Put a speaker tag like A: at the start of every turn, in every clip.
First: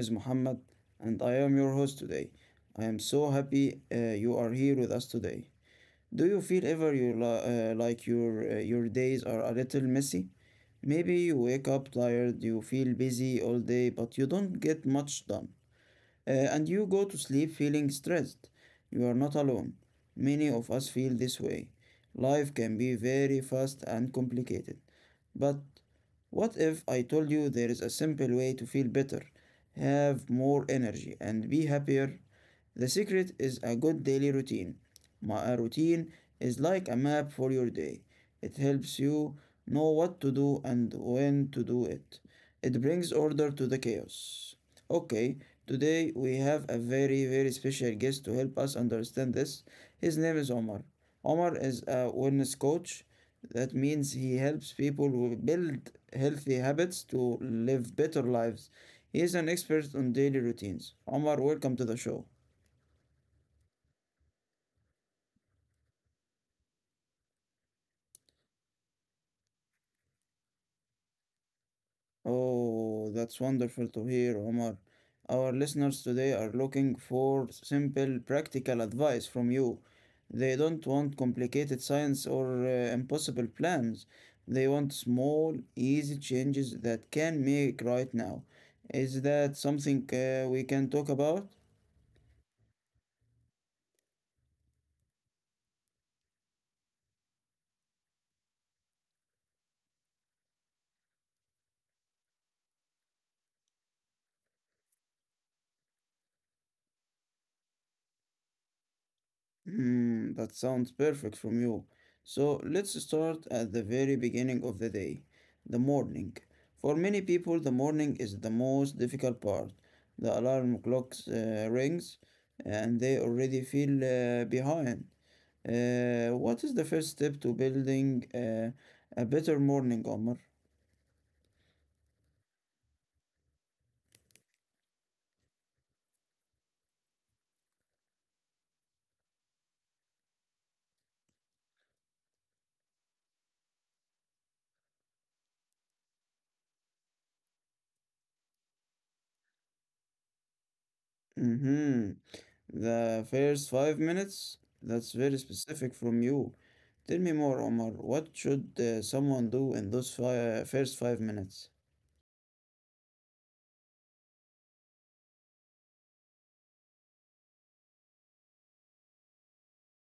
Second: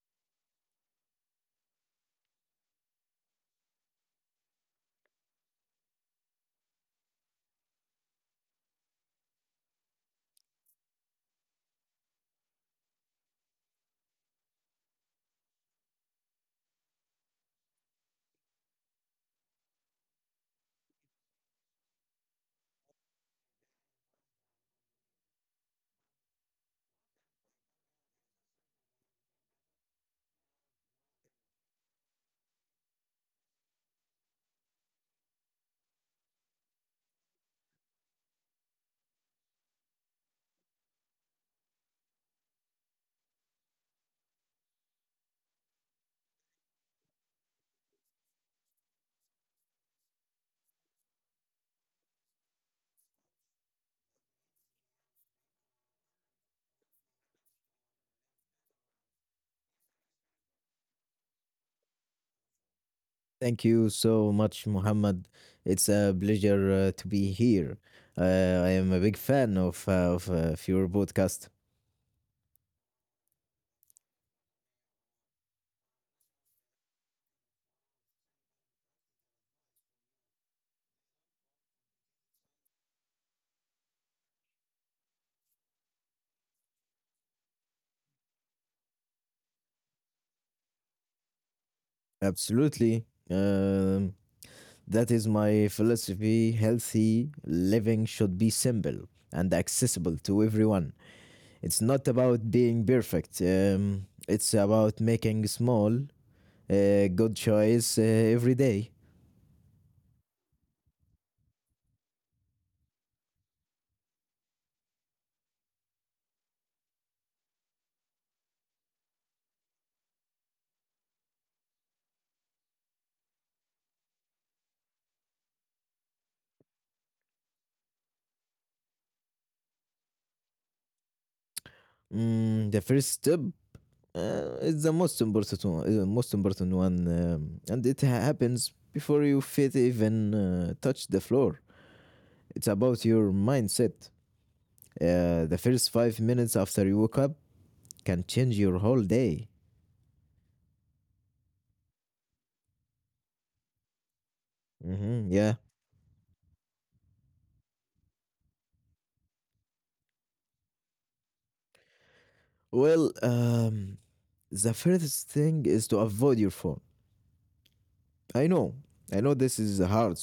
A: is Muhammad and I am your host today. I am so happy, you are here with us today. Do you feel ever you like your days are a little messy? Maybe you wake up tired, you feel busy all day but you don't get much done. And you go to sleep feeling stressed. You are not alone. Many of us feel this way. Life can be very fast and complicated. But what if I told you there is a simple way to feel better, have more energy, and be happier? The secret is a good daily routine. My routine is like a map for your day. It helps you know what to do and when to do it. It brings order to the chaos. Okay, today we have a very, very special guest to help us understand this. His name is Omar. Omar is a wellness coach that means he helps people who build healthy habits to live better lives. He is an expert on daily routines. Omar, welcome to the show.
B: Thank you so much, Muhammad. It's a pleasure to be here. Uh, I am a big fan of of your podcast.
A: Oh, that's wonderful to hear, Omar. Our listeners today are looking for simple, practical advice from you. They don't want complicated science or impossible plans. They want small, easy changes that can make right now. Is that something we can talk about?
B: Absolutely. That is my philosophy. Healthy living should be simple and accessible to everyone. It's not about being perfect. It's about making small, good choice every day.
A: Mm, that sounds perfect from you. So let's start at the very beginning of the day, the morning. For many people, the morning is the most difficult part. The alarm clock rings and they already feel behind. What is the first step to building a better morning, Omar?
B: Mm, the first step. It's the most important one, and happens before your feet even touch the floor. It's about your mindset. The first 5 minutes after you wake up can change your whole day.
A: Mm-hmm. The first 5 minutes? That's very
B: Yeah.
A: specific from you. Tell me more, Omar. What should someone do in those first 5 minutes?
B: Well, the first thing is to avoid your phone. I know. I know this is hard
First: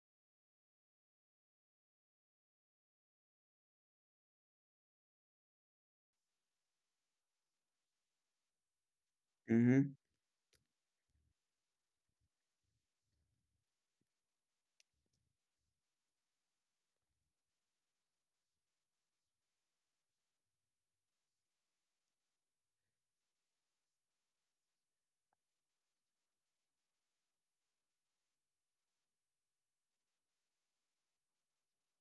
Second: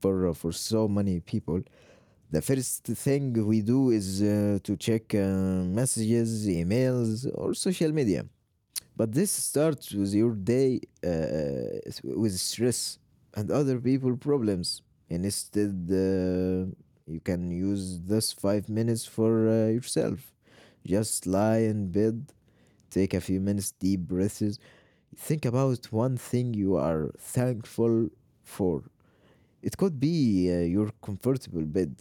B: for so many people. The first thing we do is to check messages, emails, or social media. But this starts
A: Mm-hmm.
B: with your day with stress and other people problems. And instead, you can use this 5 minutes for yourself. Just lie in bed, take a few minutes, deep breaths. Think about one thing you are thankful for. It could be your comfortable bed,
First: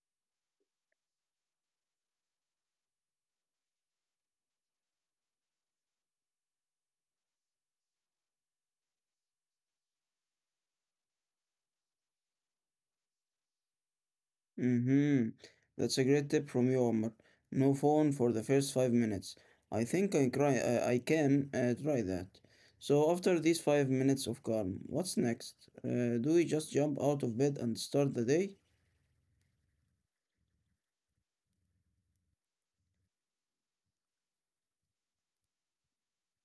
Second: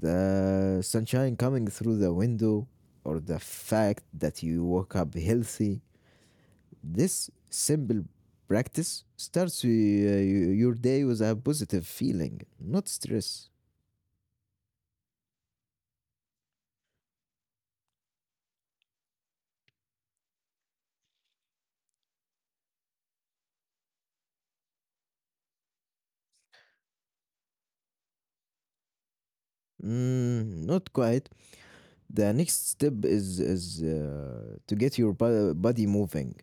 B: the sunshine coming through the window, or the fact that you woke up healthy. This simple practice starts your day with a positive feeling, not stress.
A: Mm-hmm. That's a great tip from you, Omar. No phone for the first 5 minutes. I think I cry. I can try that. So after these 5 minutes of calm, what's next? Do we just jump out of bed and start the day?
B: Mm, not quite. The next step is to get your body moving,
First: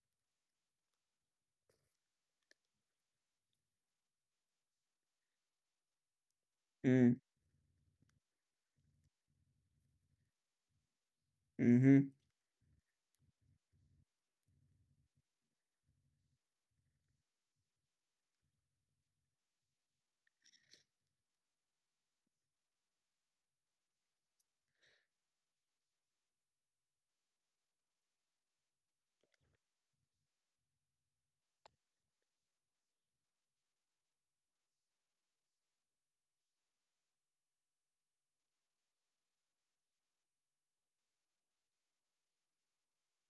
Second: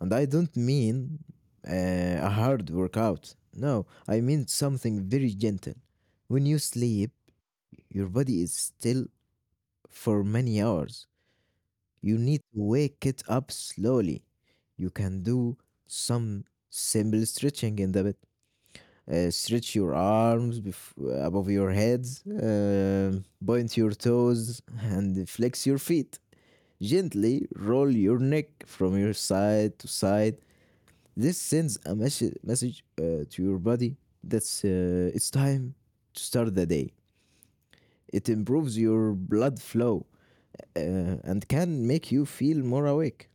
B: and I don't mean uh, a hard workout. No, I mean something very gentle. When you sleep, your body is still for many hours.
A: Mm-hmm.
B: You need to wake it up slowly. You can do some simple stretching in the bed. Stretch your arms above your heads, point your toes, and flex your feet. Gently roll your neck from your side to side. This sends a message to your body that it's time to start the day. It improves your blood flow uh, and can make you feel more awake.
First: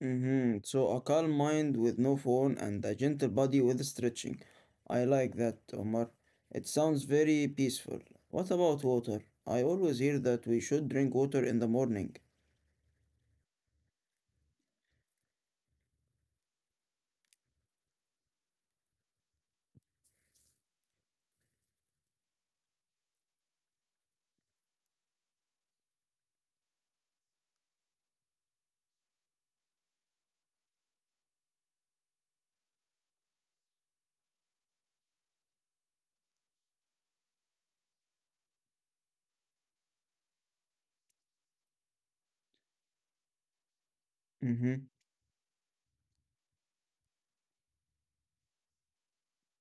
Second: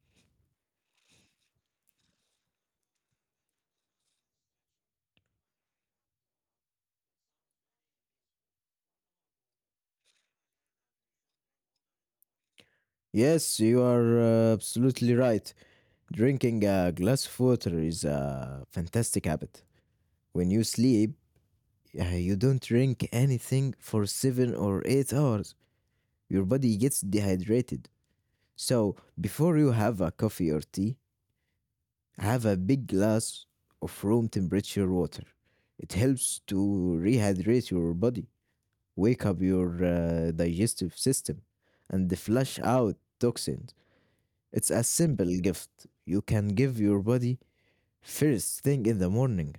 A: Mm-hmm. So a calm mind with no phone and a gentle body with stretching. I like that, Omar. It sounds very peaceful. What about water? I always hear that we should drink water in the morning.
B: Yes, you are absolutely right. Drinking a glass of water is a fantastic habit. When you sleep, you don't drink anything for 7 or 8 hours, your body gets dehydrated. So, before you have a coffee or tea, have a big glass of room temperature water. It helps to rehydrate your body, wake up your digestive system, and flush out toxins. It's
A: Mm-hmm.
B: a simple gift you can give your body first thing in the morning.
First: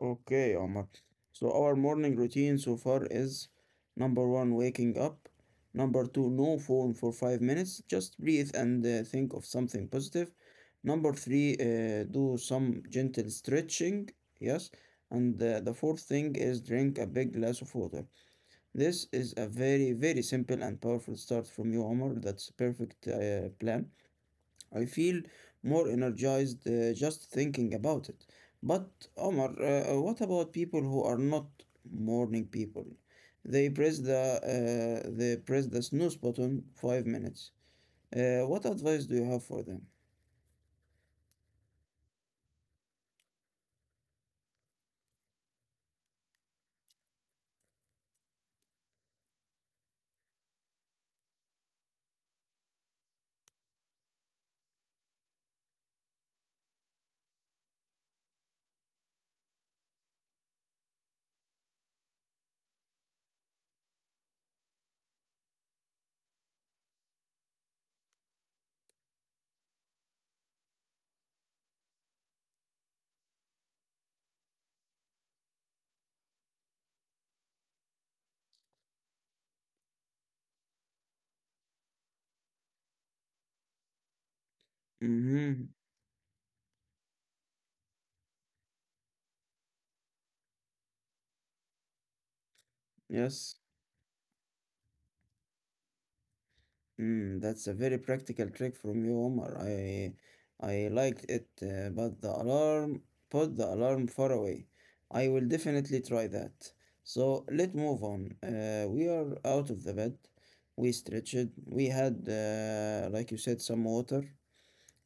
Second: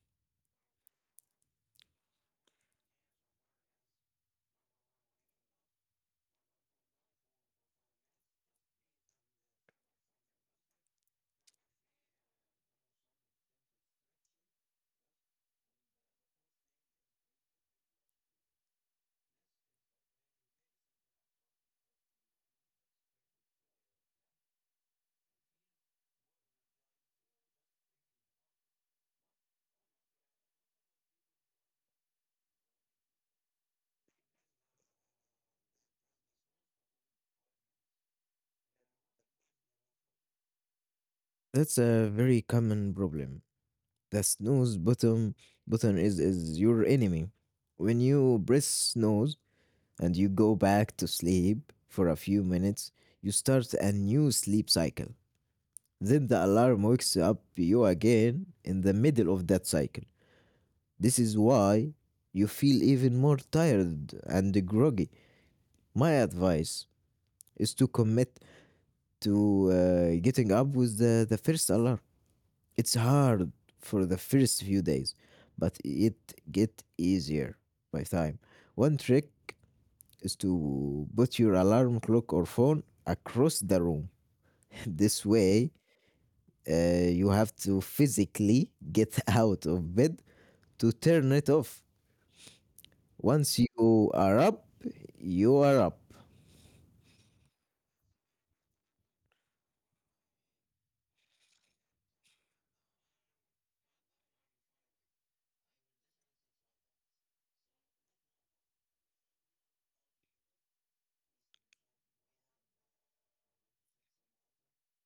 A: Okay, Omar. So our morning routine so far is number one, waking up. Number two, no phone for 5 minutes. Just breathe and think of something positive. Number three, do some gentle stretching. Yes. And the fourth thing is drink a big glass of water. This is a very, very simple and powerful start from you, Omar. That's perfect plan. I feel more energized just thinking about it. But Omar, what about people who are not morning people? They press the snooze button 5 minutes. What advice do you have for them?
B: That's a very common problem. The snooze button is your enemy. When you press snooze and you go back to sleep for a few minutes, you start a new sleep cycle. Then the alarm wakes up you again in the middle of that cycle. This is why you feel even more tired and groggy. My advice is to commit to getting up with the first alarm. It's hard for the first few days, but it get easier by time. One trick is to put your alarm clock or phone across the room. This
A: Mm-hmm.
B: way, you have to physically get out of bed to turn it off.
A: Yes.
B: Once you are up, you are up.
A: Mm, that's a very practical trick from you, Omar. I liked it, but the alarm, put the alarm far away. I will definitely try that. So let's move on. We are out of the bed. We stretched. We had, like you said, some water.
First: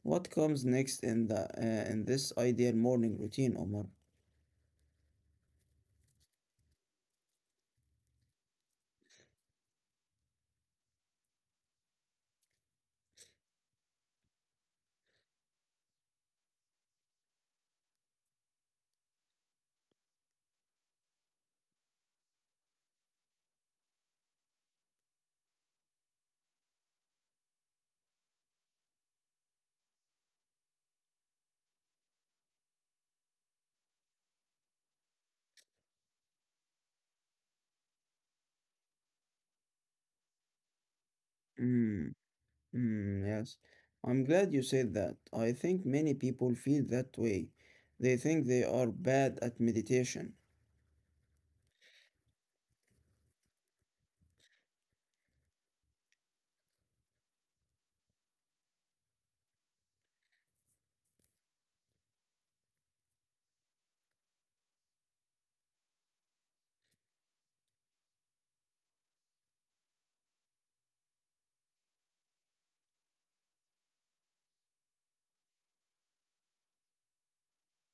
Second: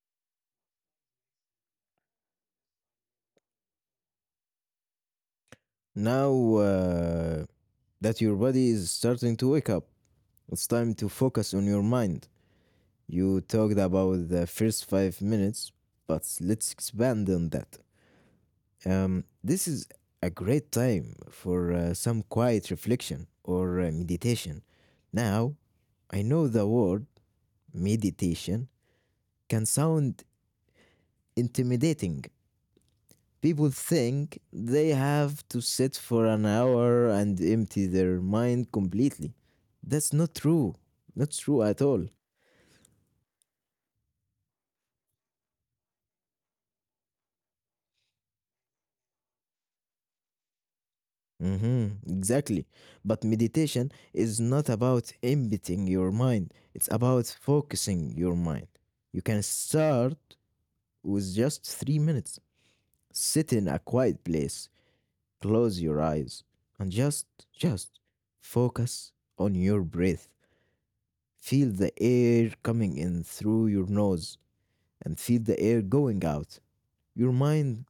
A: What comes next in the in this ideal morning routine, Omar?
B: Now that your body is starting to wake up, it's time to focus on your mind. You talked about the first 5 minutes, but let's expand on that. This is a great time for some quiet reflection or meditation. Now, I know the word meditation can sound intimidating. People think they have to sit for an hour and empty their mind completely. That's not true. Not true at all.
A: Mm. Mm, yes, I'm glad you said that. I think many people feel that way. They think they are bad at meditation.
B: Mm-hmm, exactly. But meditation is not about emptying your mind, it's about focusing your mind. You can start with just 3 minutes. Sit in a quiet place, close your eyes, and just focus on your breath. Feel the air coming in through your nose and feel the air going out. Your mind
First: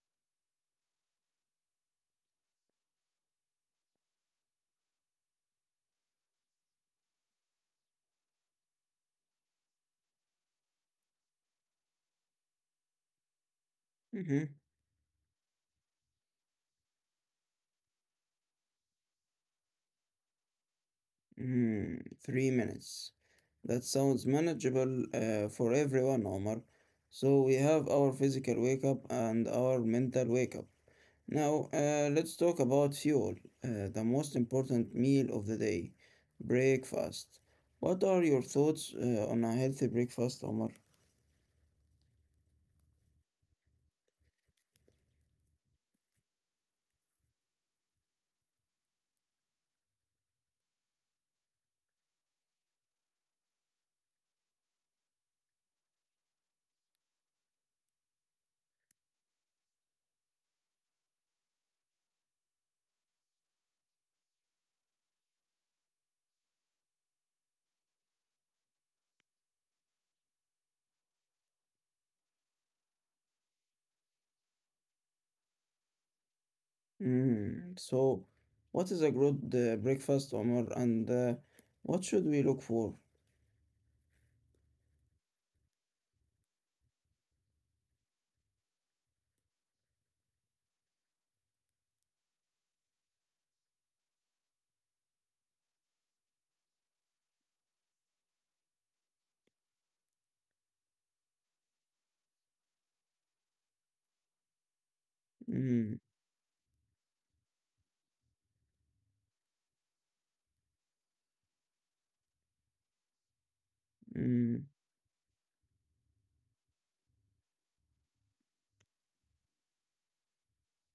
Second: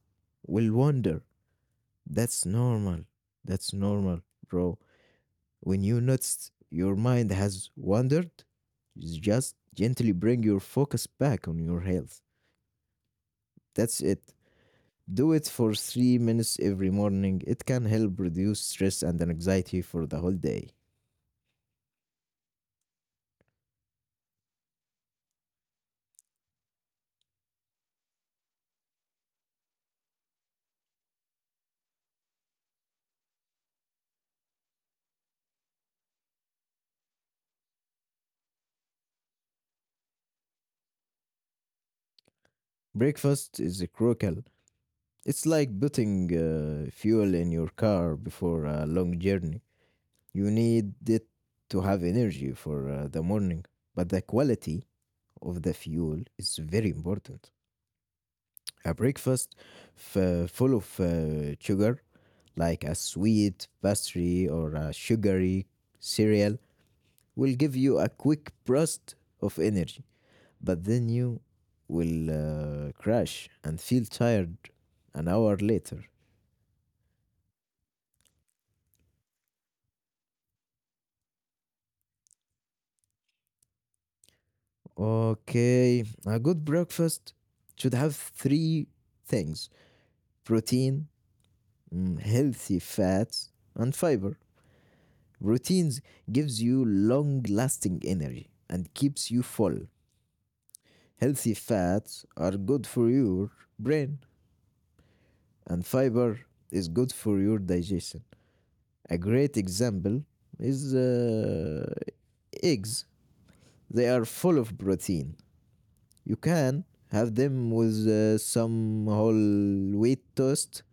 B: will wander. That's normal. That's normal, bro. When you notice your mind has wandered, just gently bring your focus back on your health. That's it.
A: Mm-hmm.
B: Do it for 3 minutes every morning. It can help reduce stress and anxiety for the whole day.
A: Mm, 3 minutes. That sounds manageable for everyone, Omar. So we have our physical wake up and our mental wake up. Now, let's talk about fuel, the most important meal of the day, breakfast. What are your thoughts on a healthy breakfast, Omar?
B: Breakfast is crucial. It's like putting fuel in your car before a long journey. You need it to have energy for the morning, but the quality of the fuel is very important. A breakfast full of sugar, like a sweet pastry or a sugary cereal, will give you a quick burst of energy, but then you will crash and feel tired an hour later.
A: Mm. So, what is a good breakfast, Omar, and what should we look for?
B: Okay, a good breakfast should have three things: protein, mm, healthy fats, and fiber. Proteins gives you long lasting energy and keeps you full. Healthy fats are good for your brain, and
A: Mm,
B: fiber is good for your digestion. A great example is eggs, they are full
A: mm,
B: of protein. You can have them with some whole wheat toast,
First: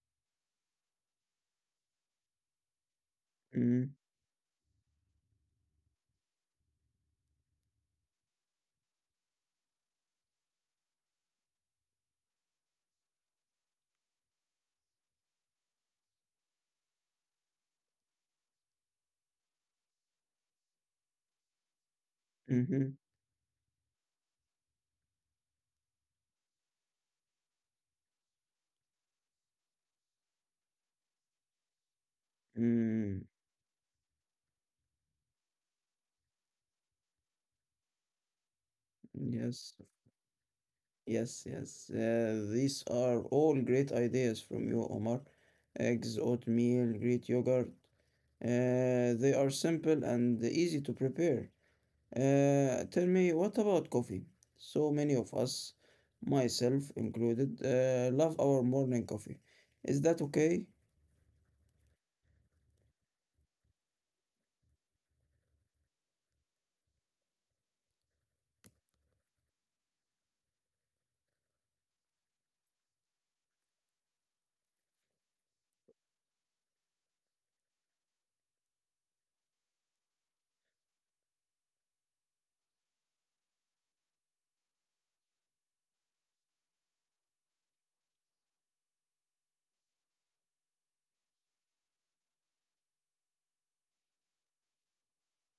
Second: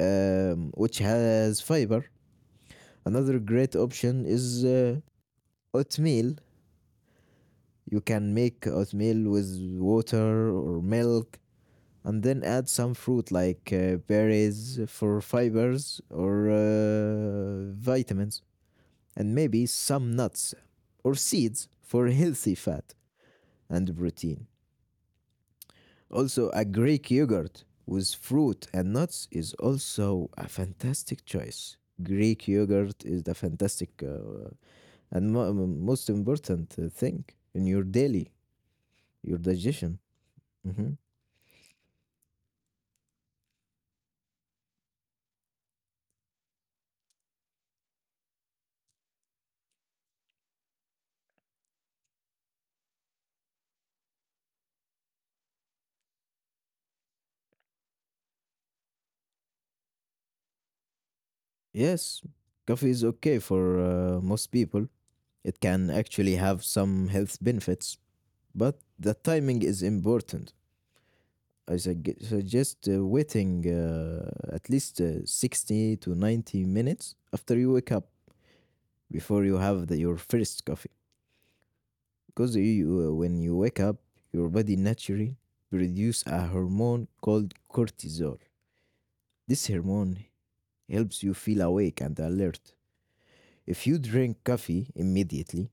B: which has fiber. Another great
A: mm,
B: option is oatmeal. You can make oatmeal with water or milk and then add some fruit like berries for fibers or vitamins, and maybe some nuts or seeds for healthy
A: mm-hmm,
B: fat and protein. Also, a Greek yogurt with fruit and nuts is also a fantastic choice. Greek yogurt is
A: mm.
B: the fantastic and most important thing in your daily, your
A: Yes,
B: digestion. Mhm.
A: yes, yes. These are all great ideas from you, Omar. Eggs, oatmeal, Greek yogurt. They are simple and easy to prepare. Tell me, what about coffee? So many of us, myself included, love our morning coffee. Is that okay?
B: Yes, coffee is okay for most people. It can actually have some health benefits, but the timing is important. I suggest waiting at least 60 to 90 minutes after you wake up before you have your first coffee, because you, when you wake up your body naturally produces a hormone called cortisol. This hormone helps you feel awake and alert. If you drink coffee immediately,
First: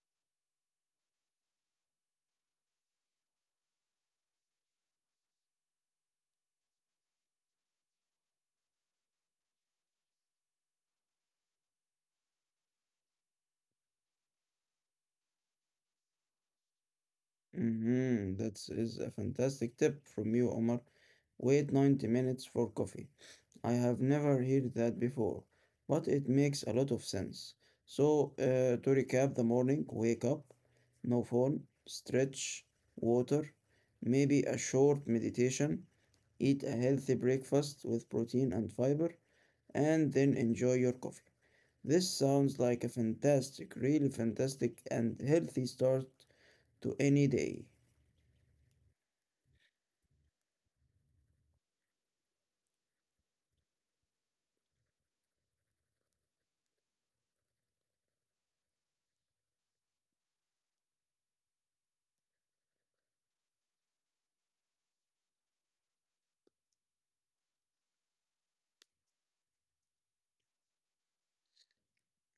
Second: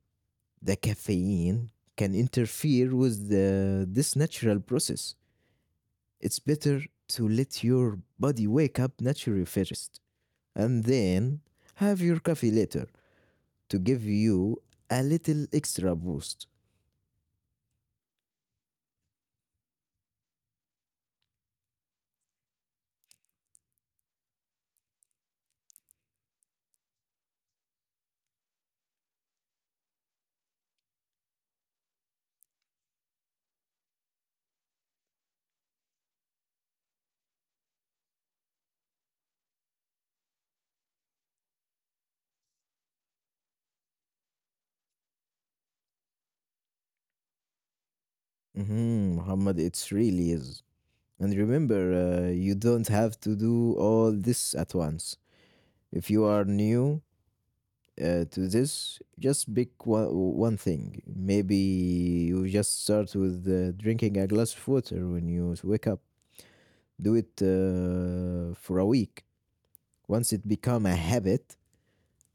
B: the caffeine can interfere with this natural process. It's better to let your body wake up naturally first and then have your coffee later to give you a little extra boost.
A: Mm-hmm. That is a fantastic tip from you, Omar. Wait 90 minutes for coffee. I have never heard that before, but it makes a lot of sense. So, to recap the morning, wake up, no phone, stretch, water, maybe a short meditation, eat a healthy breakfast with protein and fiber, and then enjoy your coffee. This sounds like a fantastic, really fantastic, and healthy start to any day.
B: Mhm, Muhammad, it really is. And remember, you don't have to do all this at once. If you are new to this, just pick one thing. Maybe you just start with drinking a glass of water when you wake up. Do it for a week. Once it become a habit,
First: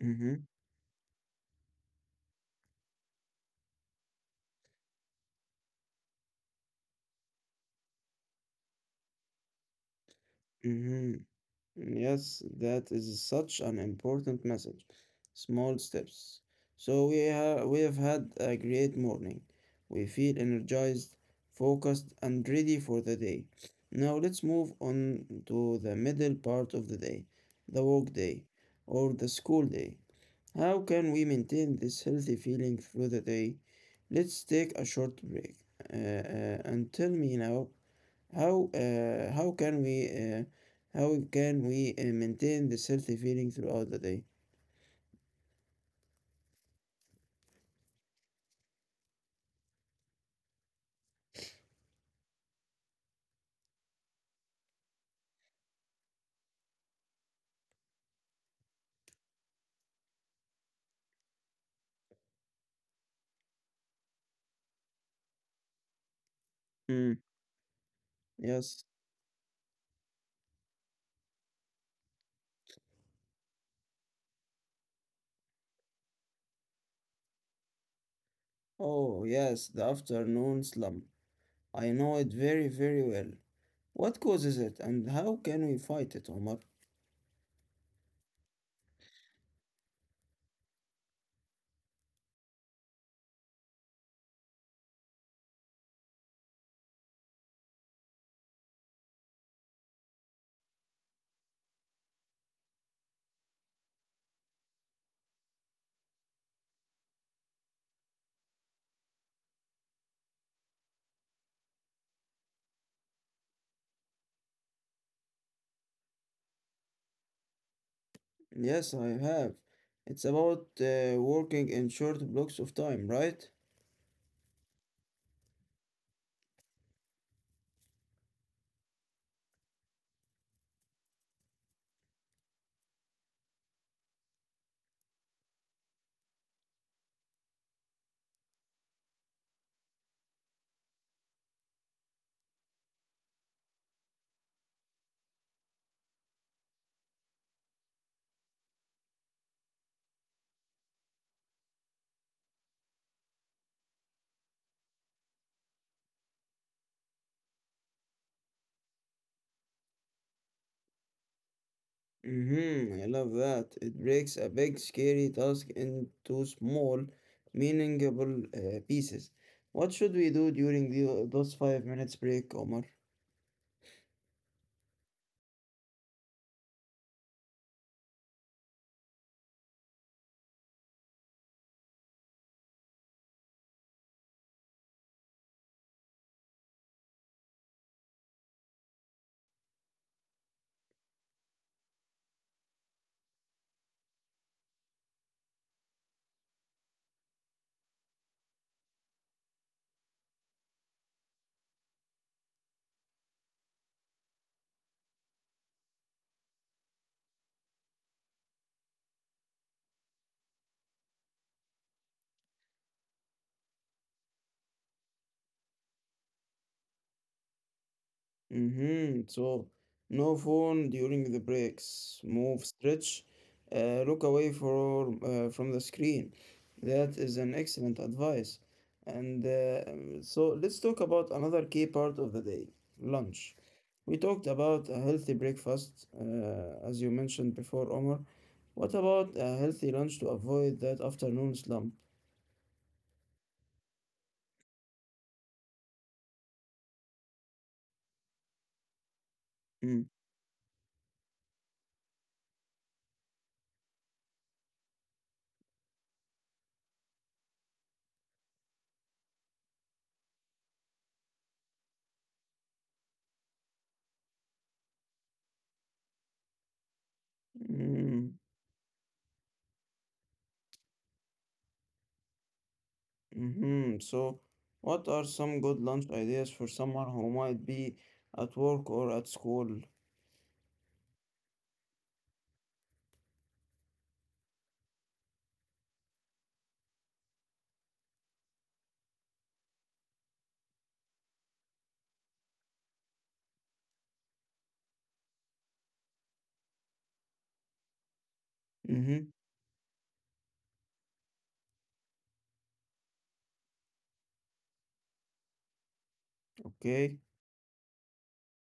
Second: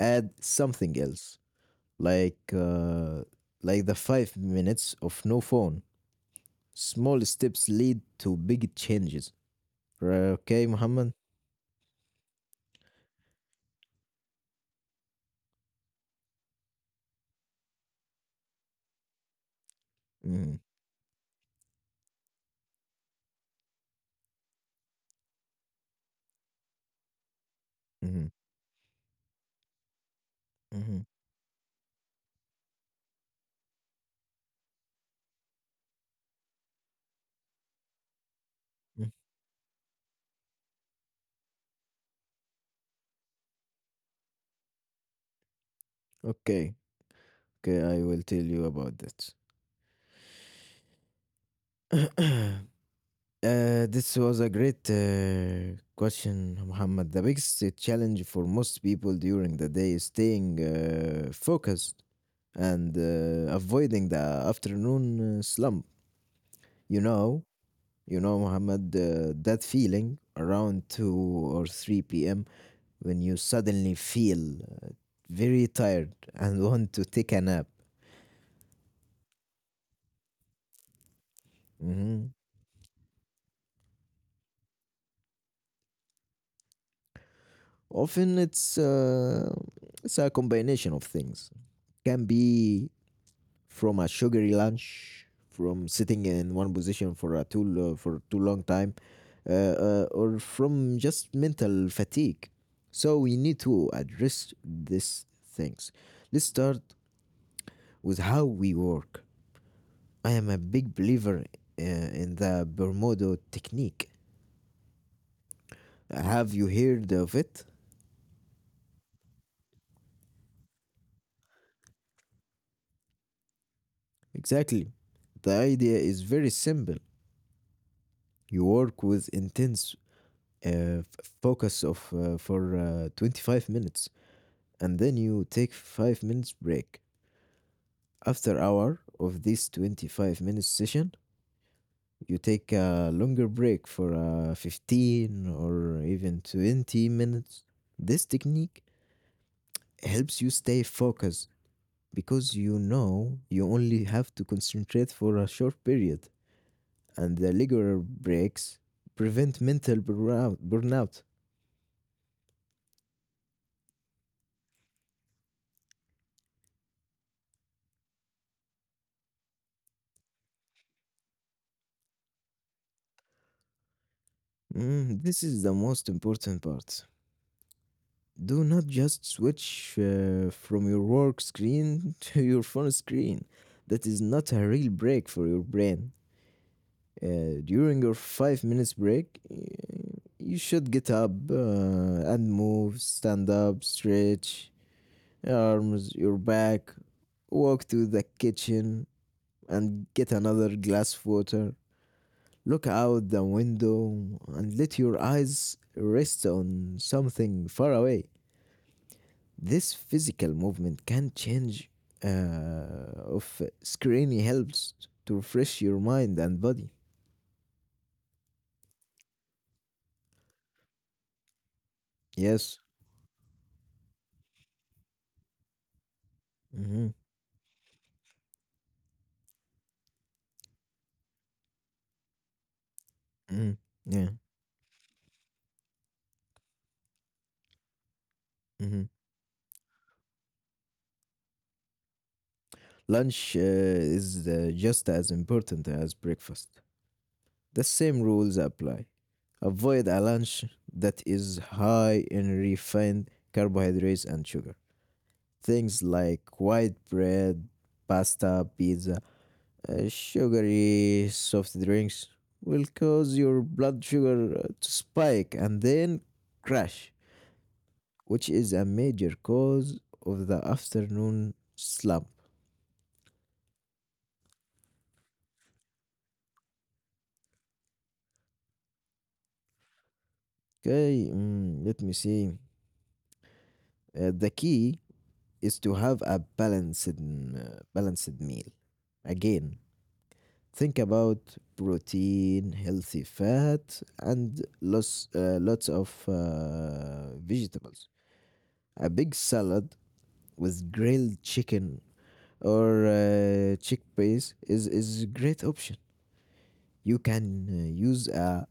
B: add
A: Mhm,
B: something else, like uh, like the 5 minutes of no phone. Small steps lead to big changes. Right, okay, Muhammad.
A: mhm. Yes, that is such an important message. Small steps. So we have had a great morning. We feel
B: Mm-hmm,
A: energized, focused, and ready for the day. Now let's move on to the middle part of the day, the work
B: mm-hmm,
A: day or the school day. How
B: mm-hmm,
A: can we maintain this healthy feeling through the day? Let's take a short break. And tell me now how
B: mm.
A: uh, how can we uh, how can we maintain this healthy feeling throughout the day?
B: Okay, okay, I will tell you about that. This was a great question, Muhammad. The biggest challenge for most people during the day is staying focused and avoiding the afternoon slump. You
A: Mm.
B: know, you know,
A: Yes.
B: Muhammad, that feeling around 2 or 3 p.m. when you suddenly feel very tired and want to take a nap.
A: Oh, yes, the afternoon slump. I know it
B: Mhm.
A: very, very well. What causes it and how can we fight it, Omar?
B: Often it's a combination of things. Can be from a sugary lunch, from sitting in one position for for too long time, uh, or from just mental fatigue. So we need to address these things. Let's start with how we work. I am a big believer uh, in the Bermudo technique. Have you heard of it?
A: Yes, I have. It's about working in short blocks of time, right?
B: Exactly. The idea is very simple. You work with intense uh, f- focus of for 25 minutes and then you take 5 minutes break. After hour of this 25-minute session, you take a longer break for 15 or even 20 minutes. This technique helps you stay focused because you know you only have to concentrate for a short period and the regular breaks prevent mental burnout.
A: Mm-hmm, I love that. It breaks a big, scary task into small, meaningful pieces. What should we do during those 5 minutes break, Omar?
B: Mm, this is the most important part. Do not just switch from your work screen to your phone screen. That is not a real break for your brain. During your 5 minutes break, you should get up and move, stand up, stretch your arms, your back, walk to the kitchen and get another glass of water. Look out the window and let your eyes rest on something far away. This physical movement can change of screen helps to refresh your mind and body.
A: Mm-hmm. So no phone during the breaks. Move,
B: Yes.
A: stretch, look away for from the screen.
B: Hmm.
A: That is an excellent advice. And so let's talk about another key part of the day, lunch.
B: Hmm.
A: We
B: Yeah.
A: talked about a healthy breakfast, as you mentioned before, Omar. What
B: Hmm.
A: about a healthy lunch to avoid that afternoon slump?
B: Lunch is just as important as breakfast. The same rules apply. Avoid a lunch that is high in refined carbohydrates and sugar. Things like white bread, pasta, pizza, sugary soft drinks will cause your blood sugar to spike and then crash,
A: Mm-hmm.
B: which is a major cause of the afternoon slump.
A: Mm-hmm. So, what are some good lunch ideas for someone who might be at work or at school?
B: Okay, mm, let me see. The key is to have a balanced meal. Again, think about protein, healthy fat, and lots of vegetables. A
A: Mm-hmm.
B: big salad with grilled chicken or chickpeas is a great option. You
A: Okay.
B: can use a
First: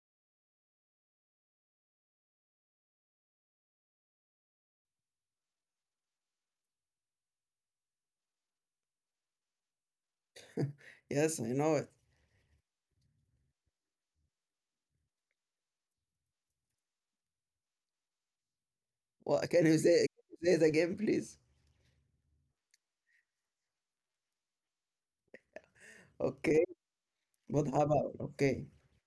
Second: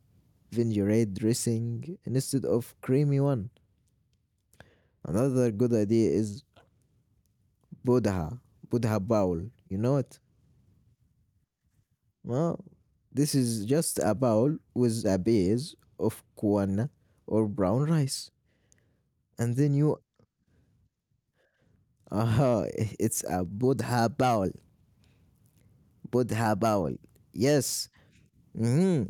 B: vinaigrette dressing instead of creamy one. Another good idea is Buddha, Buddha bowl. You know it?
A: Yes, I know it.
B: Well, this is just a bowl with a base of quinoa or brown rice.
A: What
B: And
A: can
B: then
A: you say? Can you say it again, please.
B: aha, it's a Buddha bowl. Buddha
A: Okay.
B: bowl.
A: What
B: Yes.
A: about? Okay.
B: Hmm.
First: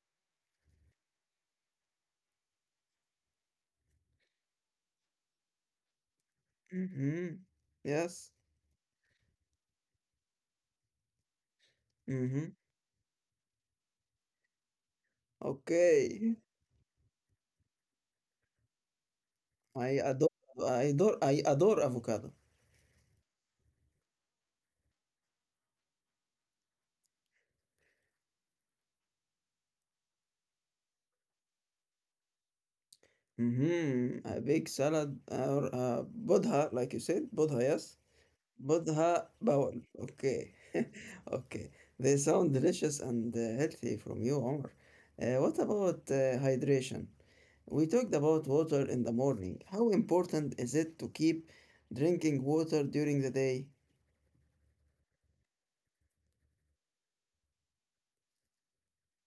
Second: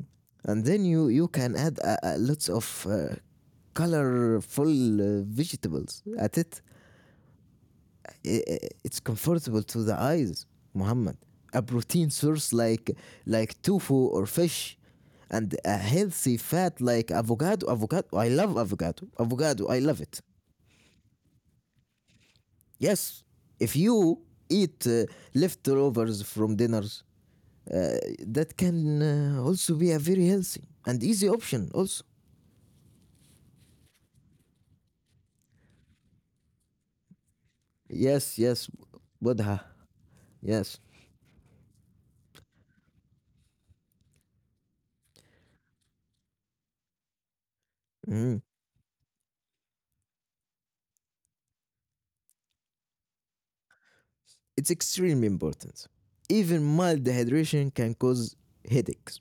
B: And then you can add a lots of colorful vegetables at it.
A: Mm-hmm. Yes.
B: It's comfortable to the eyes, Muhammad. A protein
A: Mm-hmm.
B: source like tofu or fish, and a
A: Okay.
B: healthy fat like avocado. Avocado. I love avocado. Avocado. I love
A: I
B: it.
A: adore. I adore. I adore avocado.
B: Yes. If you eat leftovers from dinners uh, that can also be a very healthy and easy option also.
A: Mm-hmm. A big salad or a bodha, like you said, bodha. Yes.
B: Yes, yes.
A: Buddha
B: Buddha.
A: Bowl. Okay.
B: Yes.
A: Okay. They sound delicious and healthy from you, Omar. What about hydration? We talked
B: Mhm.
A: about water in the morning. How important is it to keep drinking water during the day?
B: It's extremely important. Even mild dehydration can cause headaches,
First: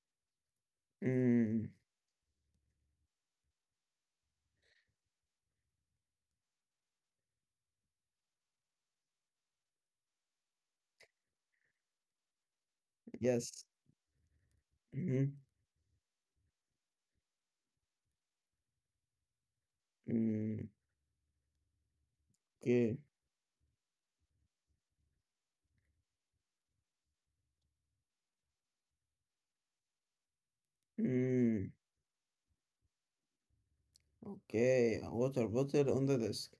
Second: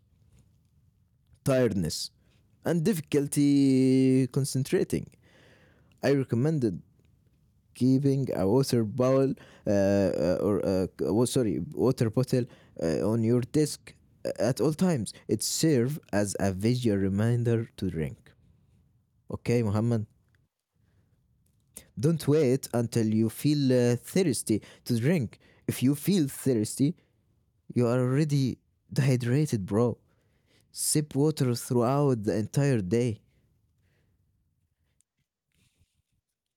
A: Mm,
B: tiredness, and difficulty concentrating. I recommended keeping a water bowl or wa- sorry water bottle on your
A: yes.
B: desk at all times.
A: Mm-hmm.
B: It serves as a visual reminder to drink. Okay, Muhammad.
A: Mm,
B: Don't wait
A: okay.
B: until you feel thirsty to drink. If you feel thirsty, you are already dehydrated, bro. Sip water
A: Mm.
B: throughout the entire day.
A: Okay, a water bottle on the desk.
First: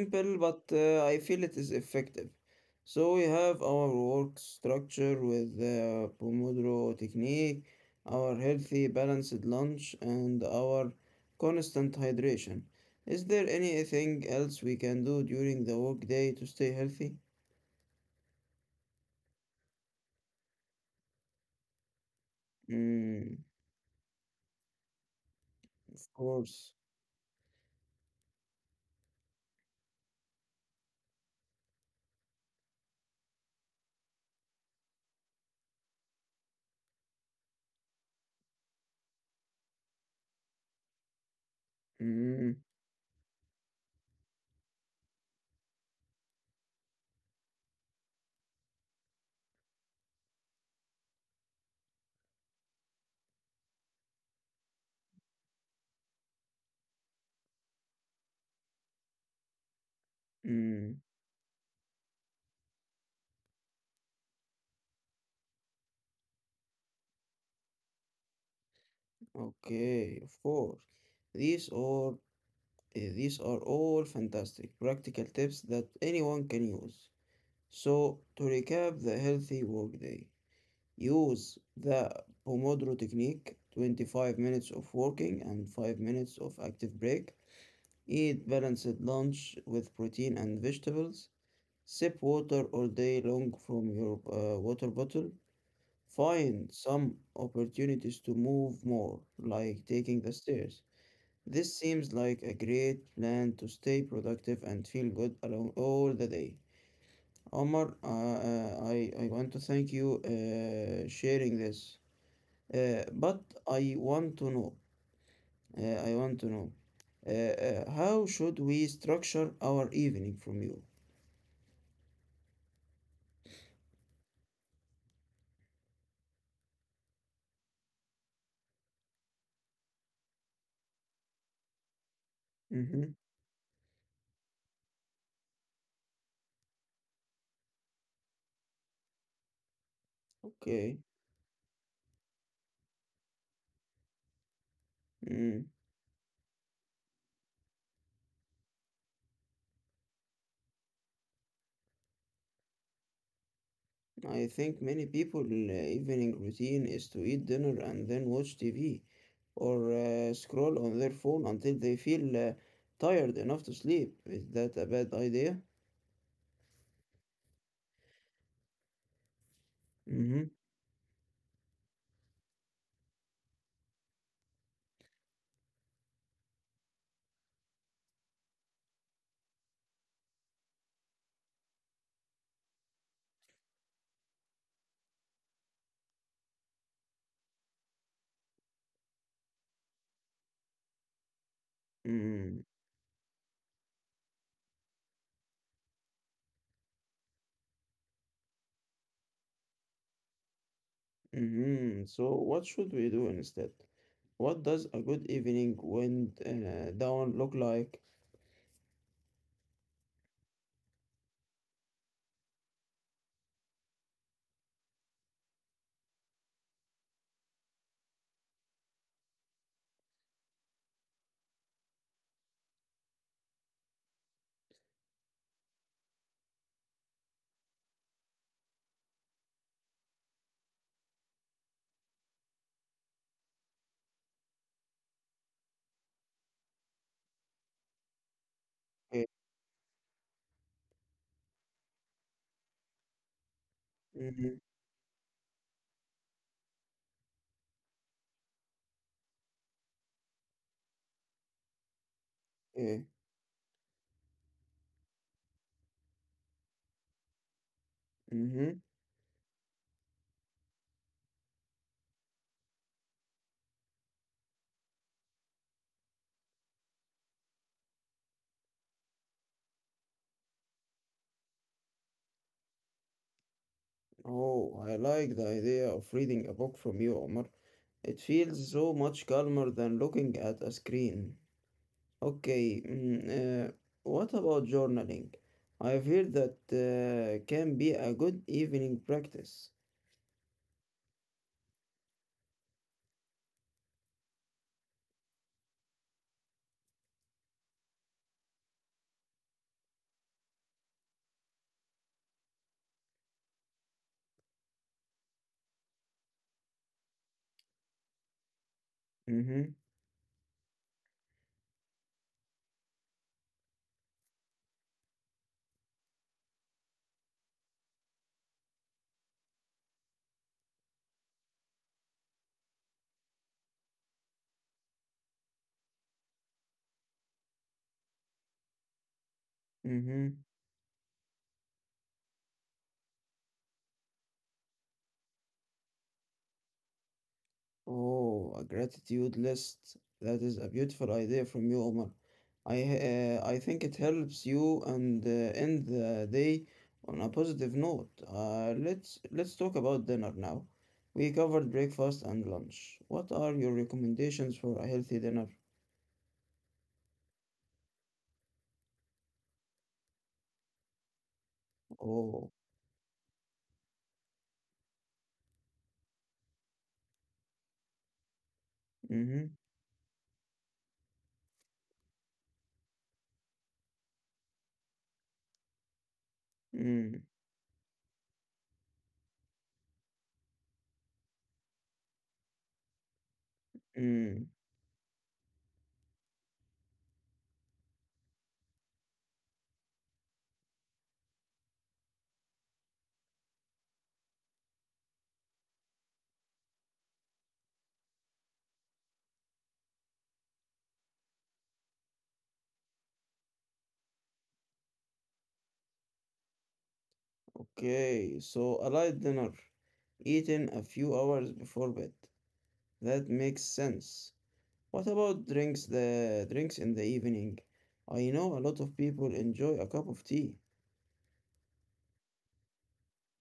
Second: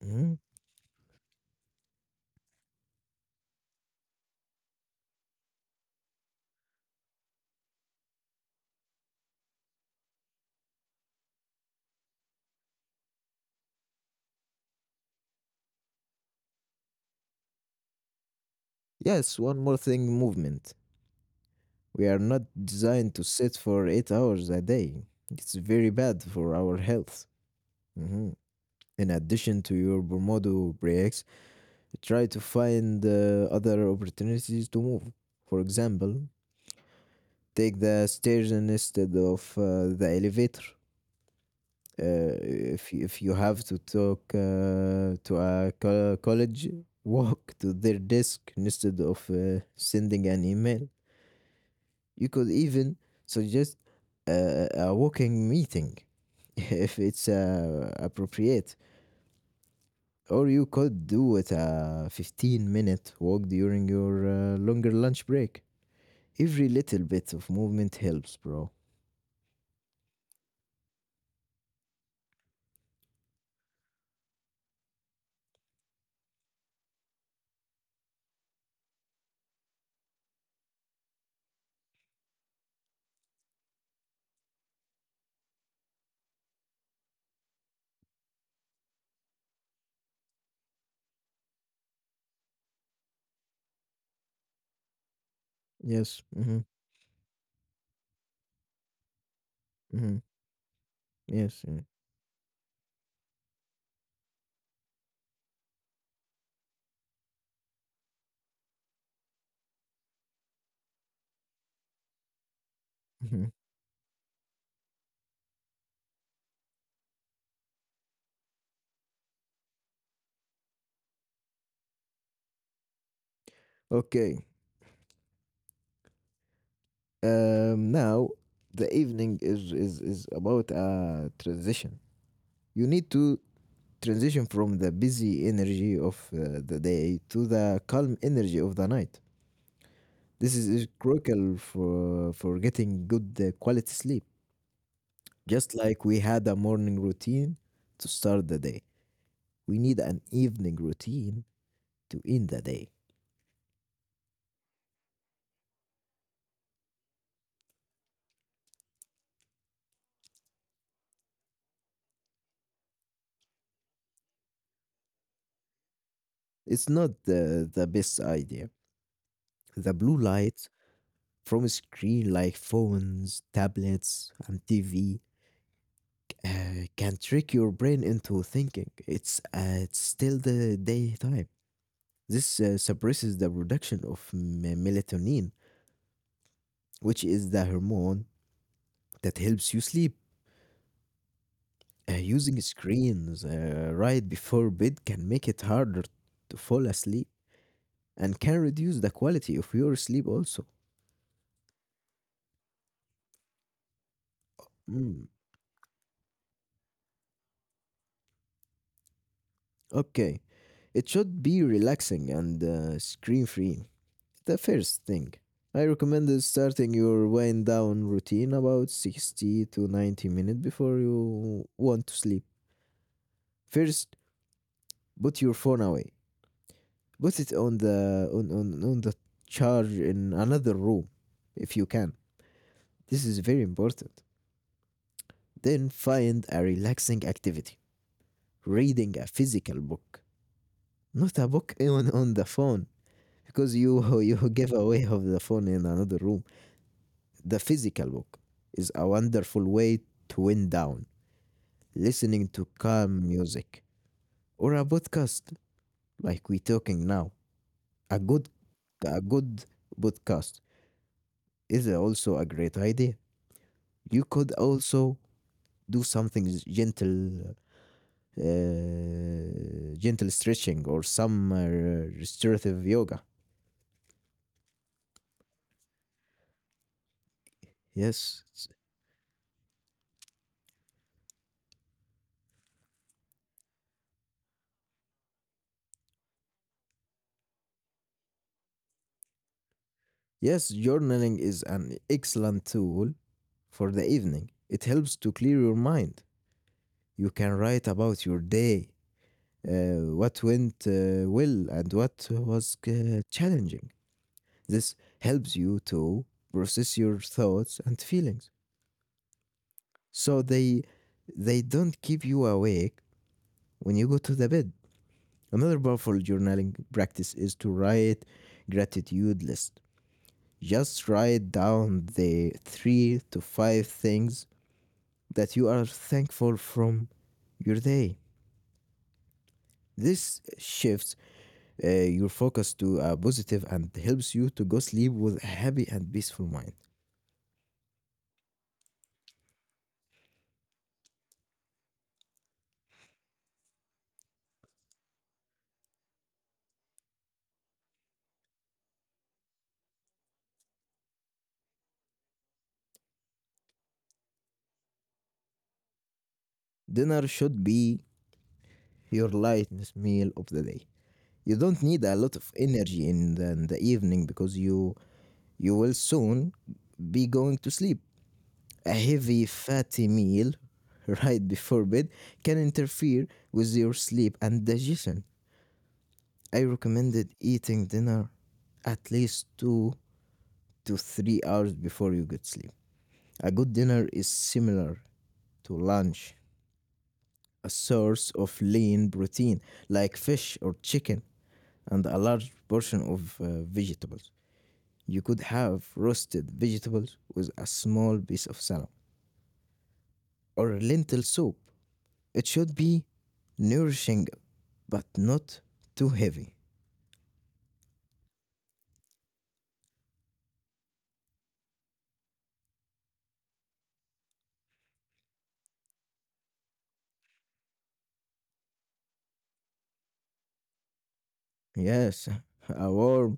B: Mhm.
A: but I feel it is effective. So we have our work structure with the Pomodoro technique, our healthy balanced lunch, and our constant hydration. Is there anything else we can do during the workday to stay healthy?
B: Yes, one more thing, movement. We are not designed to
A: Mm,
B: sit for 8 hours a day. It's very
A: of
B: bad for
A: course.
B: our health. Mhm. In addition to your Pomodoro breaks, try to find other opportunities to move. For example, take the stairs instead of the elevator.
A: Mm,
B: If you have to talk to a college, walk to their desk instead of sending an email. You could even suggest a walking meeting if it's appropriate, or you
A: mm,
B: could do it a 15-minute walk during your longer lunch break. Every little bit of movement helps, bro.
A: okay, of course. These are These are all fantastic practical tips that anyone can use. So, to recap the healthy workday, use the Pomodoro technique 25 minutes of working and 5 minutes of active break. Eat balanced lunch with protein and vegetables. Sip water all day long from your water bottle.
B: Yes. Mm-hmm.
A: Find some opportunities to move more, like taking
B: Mm-hmm.
A: the stairs.
B: Yes.
A: This seems like a great plan to stay productive and feel good along all the day. Omar, I want to thank you sharing this. But
B: Mm-hmm.
A: I want to know, uh, I want to know, how should we structure our evening from you?
B: Okay. Now the evening is about a transition. You need
A: Mm-hmm.
B: to transition from the busy energy of the day to the calm energy of the night. This is
A: Okay.
B: critical for getting good quality sleep.
A: Mm.
B: Just like we had a morning routine to start the day, we need an evening routine to end the day.
A: I think many people evening routine is to eat dinner and then watch TV or scroll on their phone until they feel tired enough to sleep. Is that a bad idea?
B: It's not the best idea. The blue
A: Mm-hmm.
B: light from a screen like phones, tablets, and TV uh, can trick your brain into thinking it's still the daytime. This suppresses the production of melatonin, which is the hormone that helps you sleep.
A: Mm-hmm.
B: Using screens right before bed can make it harder to fall asleep and can reduce the quality of your sleep also.
A: Mm-hmm. So what should we do instead? What does a
B: Mm,
A: good evening wind down look like?
B: Okay, it should be relaxing and screen free. The first thing I recommend is starting your wind down routine about 60 to 90 minutes before you want to sleep. First, put your phone away. Put it on the charge in another room if you can. This is very important. Then find a relaxing activity. Reading
A: Eh,
B: a physical book, not a book on the phone because you you
A: mhm,
B: give away of the phone in another room. The physical book is a wonderful way to wind down, listening to
A: eh,
B: calm music or a podcast like we talking now. A good
A: mhm.
B: a good podcast is also a great idea. You could also do something gentle stretching or some restorative yoga.
A: Oh, I like the idea of reading a book from you, Omar. It
B: Yes.
A: feels so much calmer than looking at a screen. Okay, mm, what about journaling? I've heard that can be a good evening practice.
B: Yes, journaling is an excellent tool for the evening. It helps to clear your mind. You can write about your day, what went well and what was challenging. This helps you to process your thoughts and feelings,
A: Mm-hmm,
B: so they don't keep you awake when you go to the bed. Another powerful journaling practice is to write gratitude list. Just write down the three to five things that you are thankful from your day.
A: mm-hmm.
B: This shifts your focus to a positive and helps you to go sleep with a happy and peaceful mind.
A: Oh, a gratitude list. That is a beautiful idea from you, Omar. I think it helps you and end the day on a positive note. Let's talk about dinner now. We covered breakfast and lunch. What are your recommendations for a healthy dinner?
B: Dinner should be your lightest meal of the day. You don't need a lot
A: Oh,
B: of energy in the evening because you will soon be going to sleep. A
A: mm-hmm,
B: heavy fatty meal right before bed can interfere with your sleep and digestion. I
A: mm,
B: recommended eating dinner at least 2 to 3 hours before you get sleep. A good dinner is
A: mm.
B: similar to lunch, a source of lean protein like fish or chicken, and a large portion of vegetables. You could have roasted vegetables with a small piece of salad or lentil soup. It should be nourishing but not too heavy.
A: Okay, so a light dinner, eaten a few hours before bed. That makes sense. What about drinks the drinks in the evening? I know a lot of people enjoy a cup of tea.
B: Yes, a warm,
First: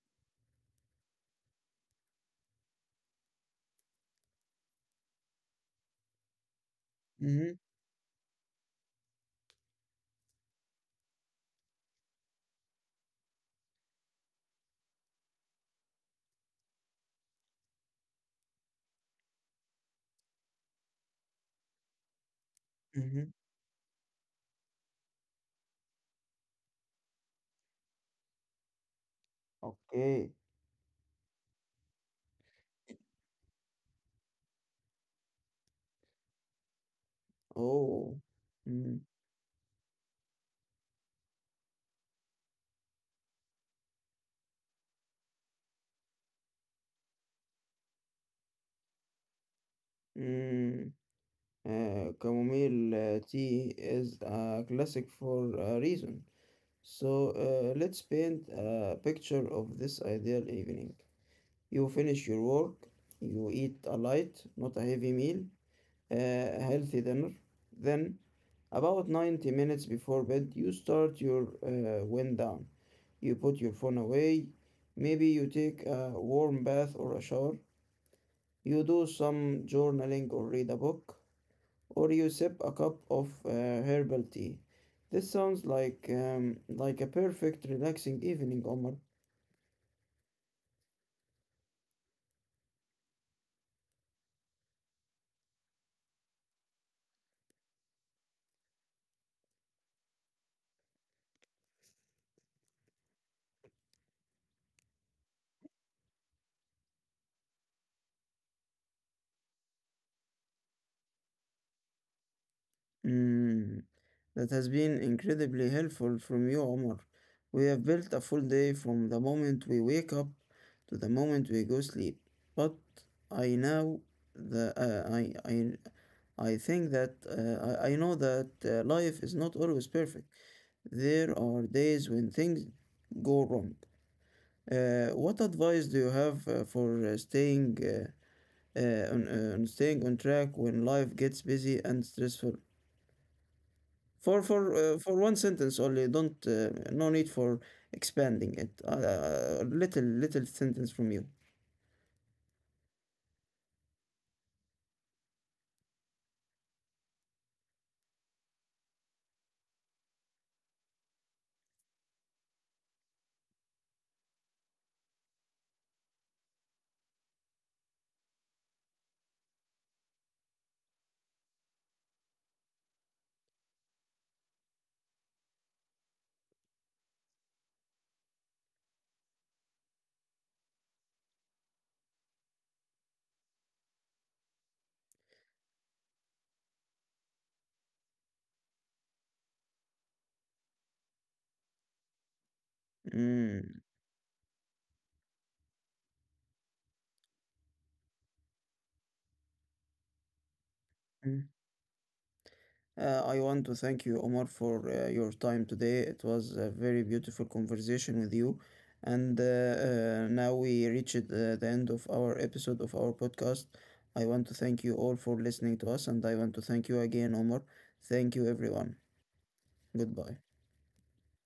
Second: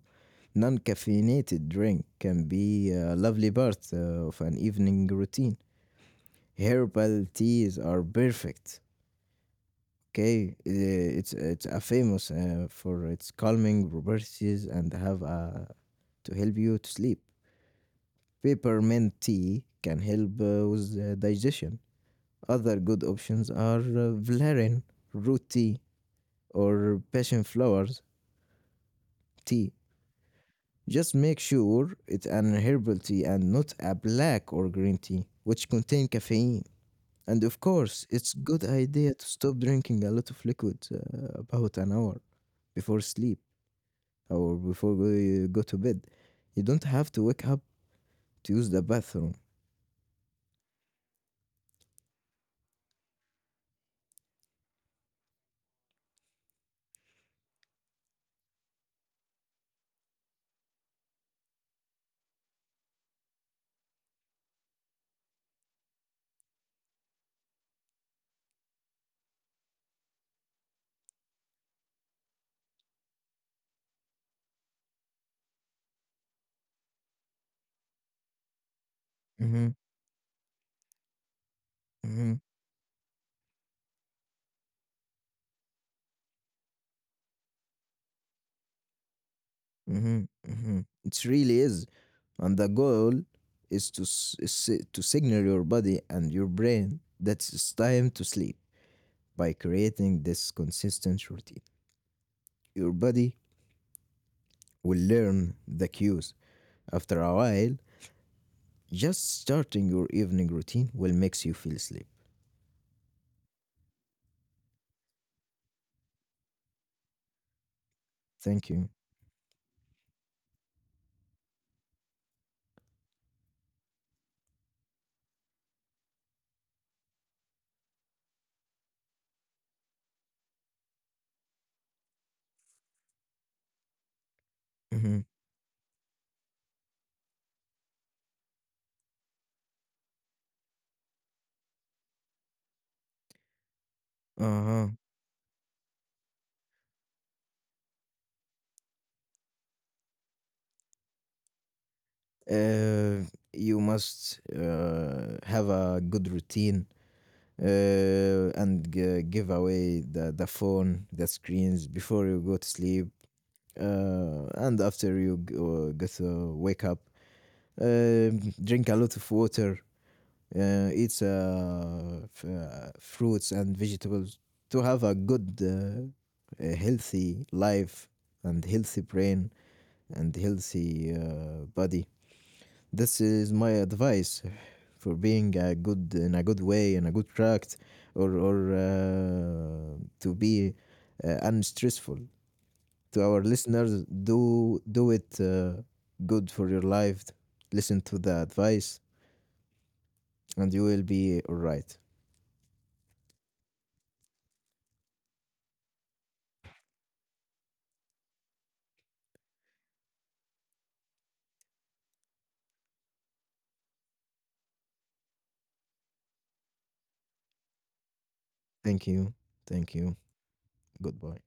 B: non caffeinated drink can be a lovely part of an evening routine. Herbal
A: Mm-hmm.
B: teas are perfect. Okay, it's a famous for its calming properties and have to help you to sleep. Peppermint tea can help with digestion. Other good
A: Mm-hmm.
B: options are valerian, root tea, or passion flowers tea.
A: Okay.
B: Just make sure it's an herbal tea and not a black or green tea, which contain caffeine. And of course,
A: Oh.
B: it's good
A: Mm.
B: idea to stop drinking a lot of liquid about an hour before sleep or before you go to bed. You don't have to wake up to use the bathroom.
A: Mm. Chamomile tea is a classic for a reason. So let's paint a picture of this ideal evening. You finish your work, you eat a light, not a heavy meal, a healthy dinner. Then, about 90 minutes before bed, you start your wind down. You put your phone away. Maybe you take a warm bath or a shower. You do some
B: Mm-hmm,
A: journaling or read a book, or you
B: mm-hmm,
A: sip a cup of herbal tea. This sounds like a perfect relaxing evening, Omar.
B: mm-hmm, mm-hmm. It really is, and the goal is to signal your body and your brain that it's time to sleep by creating this consistent routine. Your body will learn the cues. After a while, just starting your evening routine will makes you feel sleep.
A: Mm. That has been incredibly helpful from you, Omar. We have built a full day
B: Thank you.
A: from the moment we wake up to the moment we go sleep. But I know the I think that I know that life is not always perfect. There are days when things go wrong.
B: Mhm.
A: What advice do you have for staying on staying on track when life gets busy and stressful? For
B: Uh-huh.
A: for one sentence only. Don't no need for expanding it. Little sentence from you.
B: Uh, you must have a good routine and give away the phone, the screens before you go to sleep. And after you get to wake up, Um drink a lot of water eats fruits and vegetables to have a healthy life and healthy brain and healthy body. This is my advice for being a good in a good way in a good track or to be unstressful to our
A: Mm.
B: listeners, do it good for your life, listen to the advice and you will be
A: Mm.
B: all right.
A: I want to thank you, Omar, for your time today. It was a very beautiful conversation with you, and now we reached the end of our episode of our podcast. I want to thank you all for listening to us, and I want to thank you again, Omar. Thank you, everyone.
B: Thank you. Thank you.
A: Goodbye.
B: Goodbye.